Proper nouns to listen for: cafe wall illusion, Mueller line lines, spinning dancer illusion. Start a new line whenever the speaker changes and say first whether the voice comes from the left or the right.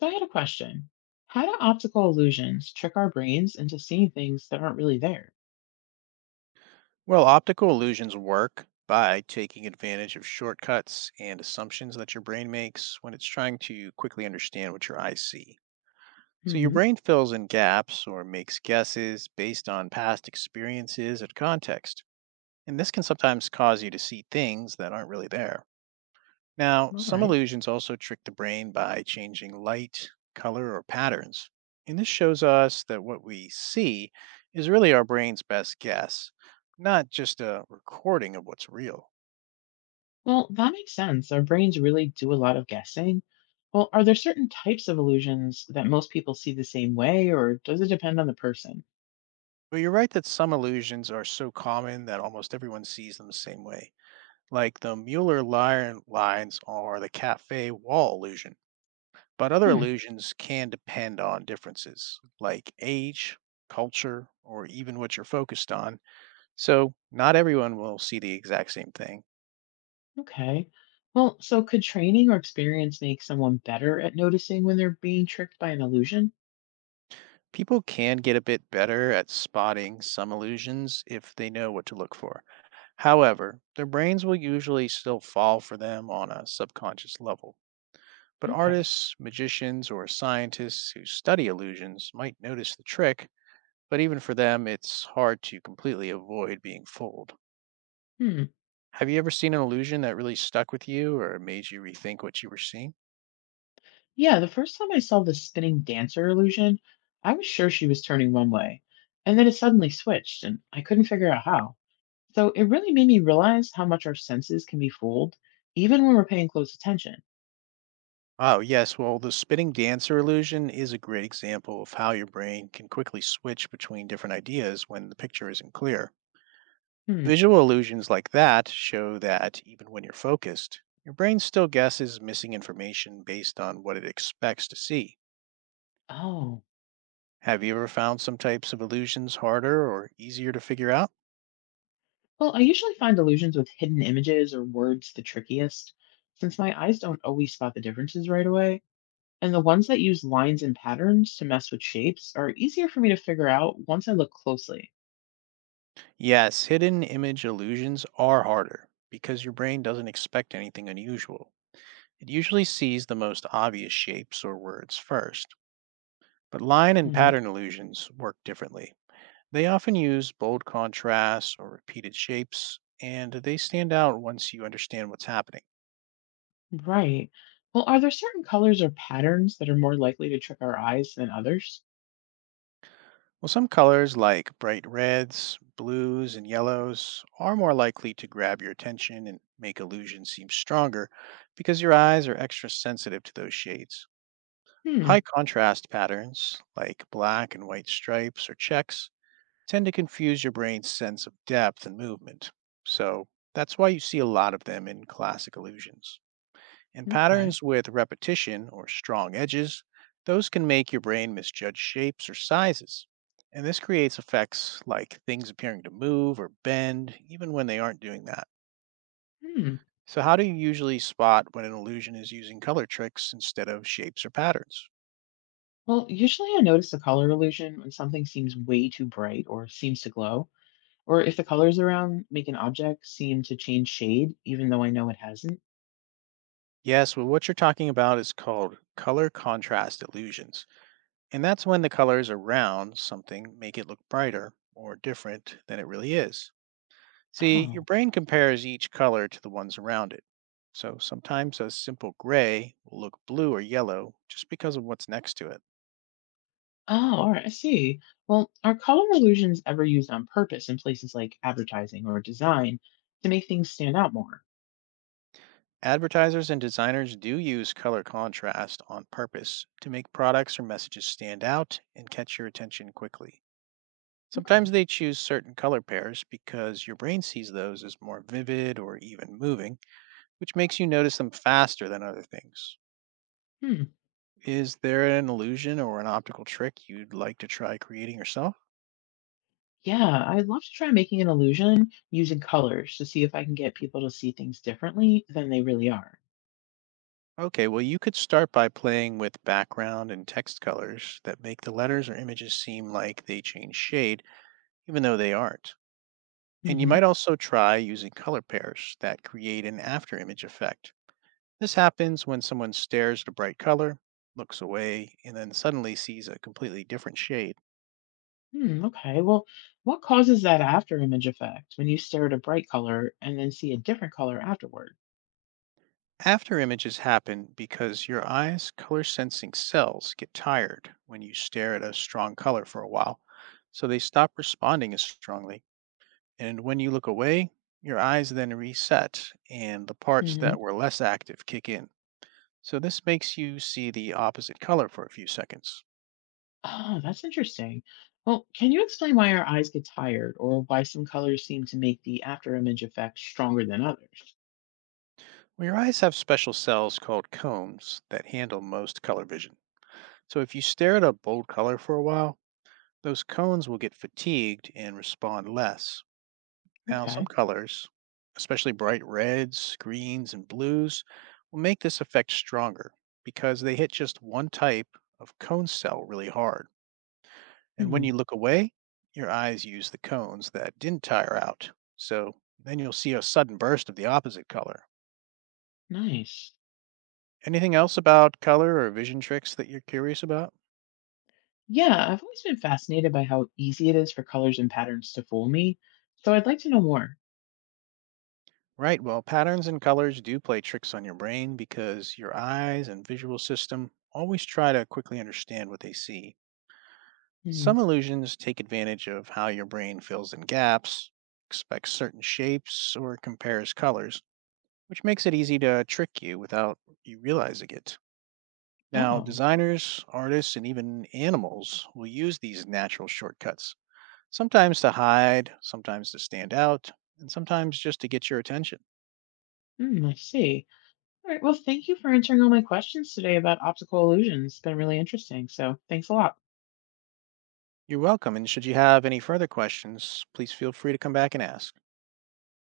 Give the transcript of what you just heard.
left: So I had a question. How do optical illusions trick our brains into seeing things that aren't really there?
right: Well, optical illusions work by taking advantage of shortcuts and assumptions that your brain makes when it's trying to quickly understand what your eyes see. So, your
left: Hmm.
right: brain fills in gaps or makes guesses based on past experiences and context. And this can sometimes cause you to see things that aren't really there. Now,
left: All
right: some
left: right.
right: illusions also trick the brain by changing light, color, or patterns. And this shows us that what we see is really our brain's best guess, not just a recording of what's real.
left: Well, that makes sense. Our brains really do a lot of guessing. Well, are there certain types of illusions that most people see the same way, or does it depend on the person?
right: But you're right that some illusions are so common that almost everyone sees them the same way, like the Mueller lines or the cafe wall illusion. But other
left: Hmm.
right: illusions can depend on differences, like age, culture, or even what you're focused on. So, not everyone will see the exact same thing.
left: Okay. Well, so could training or experience make someone better at noticing when they're being tricked by an illusion?
right: People can get a bit better at spotting some illusions if they know what to look for. However, their brains will usually still fall for them on a subconscious level. But
left: Okay.
right: artists, magicians, or scientists who study illusions might notice the trick, but even for them, it's hard to completely avoid being fooled.
left: Hmm.
right: Have you ever seen an illusion that really stuck with you or made you rethink what you were seeing?
left: Yeah, the first time I saw the spinning dancer illusion, I was sure she was turning one way, and then it suddenly switched, and I couldn't figure out how. So it really made me realize how much our senses can be fooled, even when we're paying close attention.
right: Oh, yes. Well, the spinning dancer illusion is a great example of how your brain can quickly switch between different ideas when the picture isn't clear.
left: Hmm.
right: Visual illusions like that show that even when you're focused, your brain still guesses missing information based on what it expects to see.
left: Oh.
right: Have you ever found some types of illusions harder or easier to figure out?
left: Well, I usually find illusions with hidden images or words the trickiest, since my eyes don't always spot the differences right away. And the ones that use lines and patterns to mess with shapes are easier for me to figure out once I look closely.
right: Yes, hidden image illusions are harder because your brain doesn't expect anything unusual. It usually sees the most obvious shapes or words first. But line and
left: Mhm.
right: pattern illusions work differently. They often use bold contrasts or repeated shapes, and they stand out once you understand what's happening.
left: Right. Well, are there certain colors or patterns that are more likely to trick our eyes than others?
right: Well, some colors like bright reds, blues, and yellows are more likely to grab your attention and make illusions seem stronger because your eyes are extra sensitive to those shades.
left: Hmm.
right: High contrast patterns like black and white stripes or checks tend to confuse your brain's sense of depth and movement. So that's why you see a lot of them in classic illusions. And
left: Okay.
right: patterns with repetition or strong edges, those can make your brain misjudge shapes or sizes. And this creates effects like things appearing to move or bend, even when they aren't doing that.
left: Hmm.
right: So, how do you usually spot when an illusion is using color tricks instead of shapes or patterns?
left: Well, usually I notice a color illusion when something seems way too bright or seems to glow, or if the colors around make an object seem to change shade, even though I know it hasn't.
right: Yes, well, what you're talking about is called color contrast illusions. And that's when the colors around something make it look brighter or different than it really is. See, your
left: Oh.
right: brain compares each color to the ones around it. So sometimes a simple gray will look blue or yellow just because of what's next to it.
left: Oh, all right. I see. Well, are color illusions ever used on purpose in places like advertising or design to make things stand out more?
right: Advertisers and designers do use color contrast on purpose to make products or messages stand out and catch your attention quickly. Sometimes
left: Okay.
right: they choose certain color pairs because your brain sees those as more vivid or even moving, which makes you notice them faster than other things.
left: Hmm.
right: Is there an illusion or an optical trick you'd like to try creating yourself?
left: Yeah, I love to try making an illusion using colors to see if I can get people to see things differently than they really are.
right: Okay, well, you could start by playing with background and text colors that make the letters or images seem like they change shade, even though they aren't. And you
left: Hmm.
right: might also try using color pairs that create an after image effect. This happens when someone stares at a bright color, looks away, and then suddenly sees a completely different shade.
left: Hmm, okay. Well, what causes that after image effect when you stare at a bright color and then see a different color afterward?
right: After images happen because your eye's color sensing cells get tired when you stare at a strong color for a while, so they stop responding as strongly. And when you look away, your eyes then reset and the parts
left: Hmm.
right: that were less active kick in. So this makes you see the opposite color for a few seconds.
left: Oh, that's interesting. Well, can you explain why our eyes get tired or why some colors seem to make the after image effect stronger than others?
right: Well, your eyes have special cells called cones that handle most color vision. So if you stare at a bold color for a while, those cones will get fatigued and respond less. Now, some
left: Okay.
right: colors, especially bright reds, greens, and blues, will make this effect stronger because they hit just one type of cone cell really hard. And when
left: Hmm,
right: you look away, your eyes use the cones that didn't tire out. So then you'll see a sudden burst of the opposite color.
left: nice.
right: Anything else about color or vision tricks that you're curious about?
left: Yeah, I've always been fascinated by how easy it is for colors and patterns to fool me, so I'd like to know more.
right: Right, well, patterns and colors do play tricks on your brain because your eyes and visual system always try to quickly understand what they see.
left: Hmm.
right: Some illusions take advantage of how your brain fills in gaps, expects certain shapes, or compares colors, which makes it easy to trick you without you realizing it. Now,
left: Oh,
right: designers, artists, and even animals will use these natural shortcuts, sometimes to hide, sometimes to stand out, and sometimes just to get your attention.
left: hmm, I see. All right, well, thank you for answering all my questions today about optical illusions. It's been really interesting, so thanks a lot.
right: You're welcome, and should you have any further questions, please feel free to come back and ask.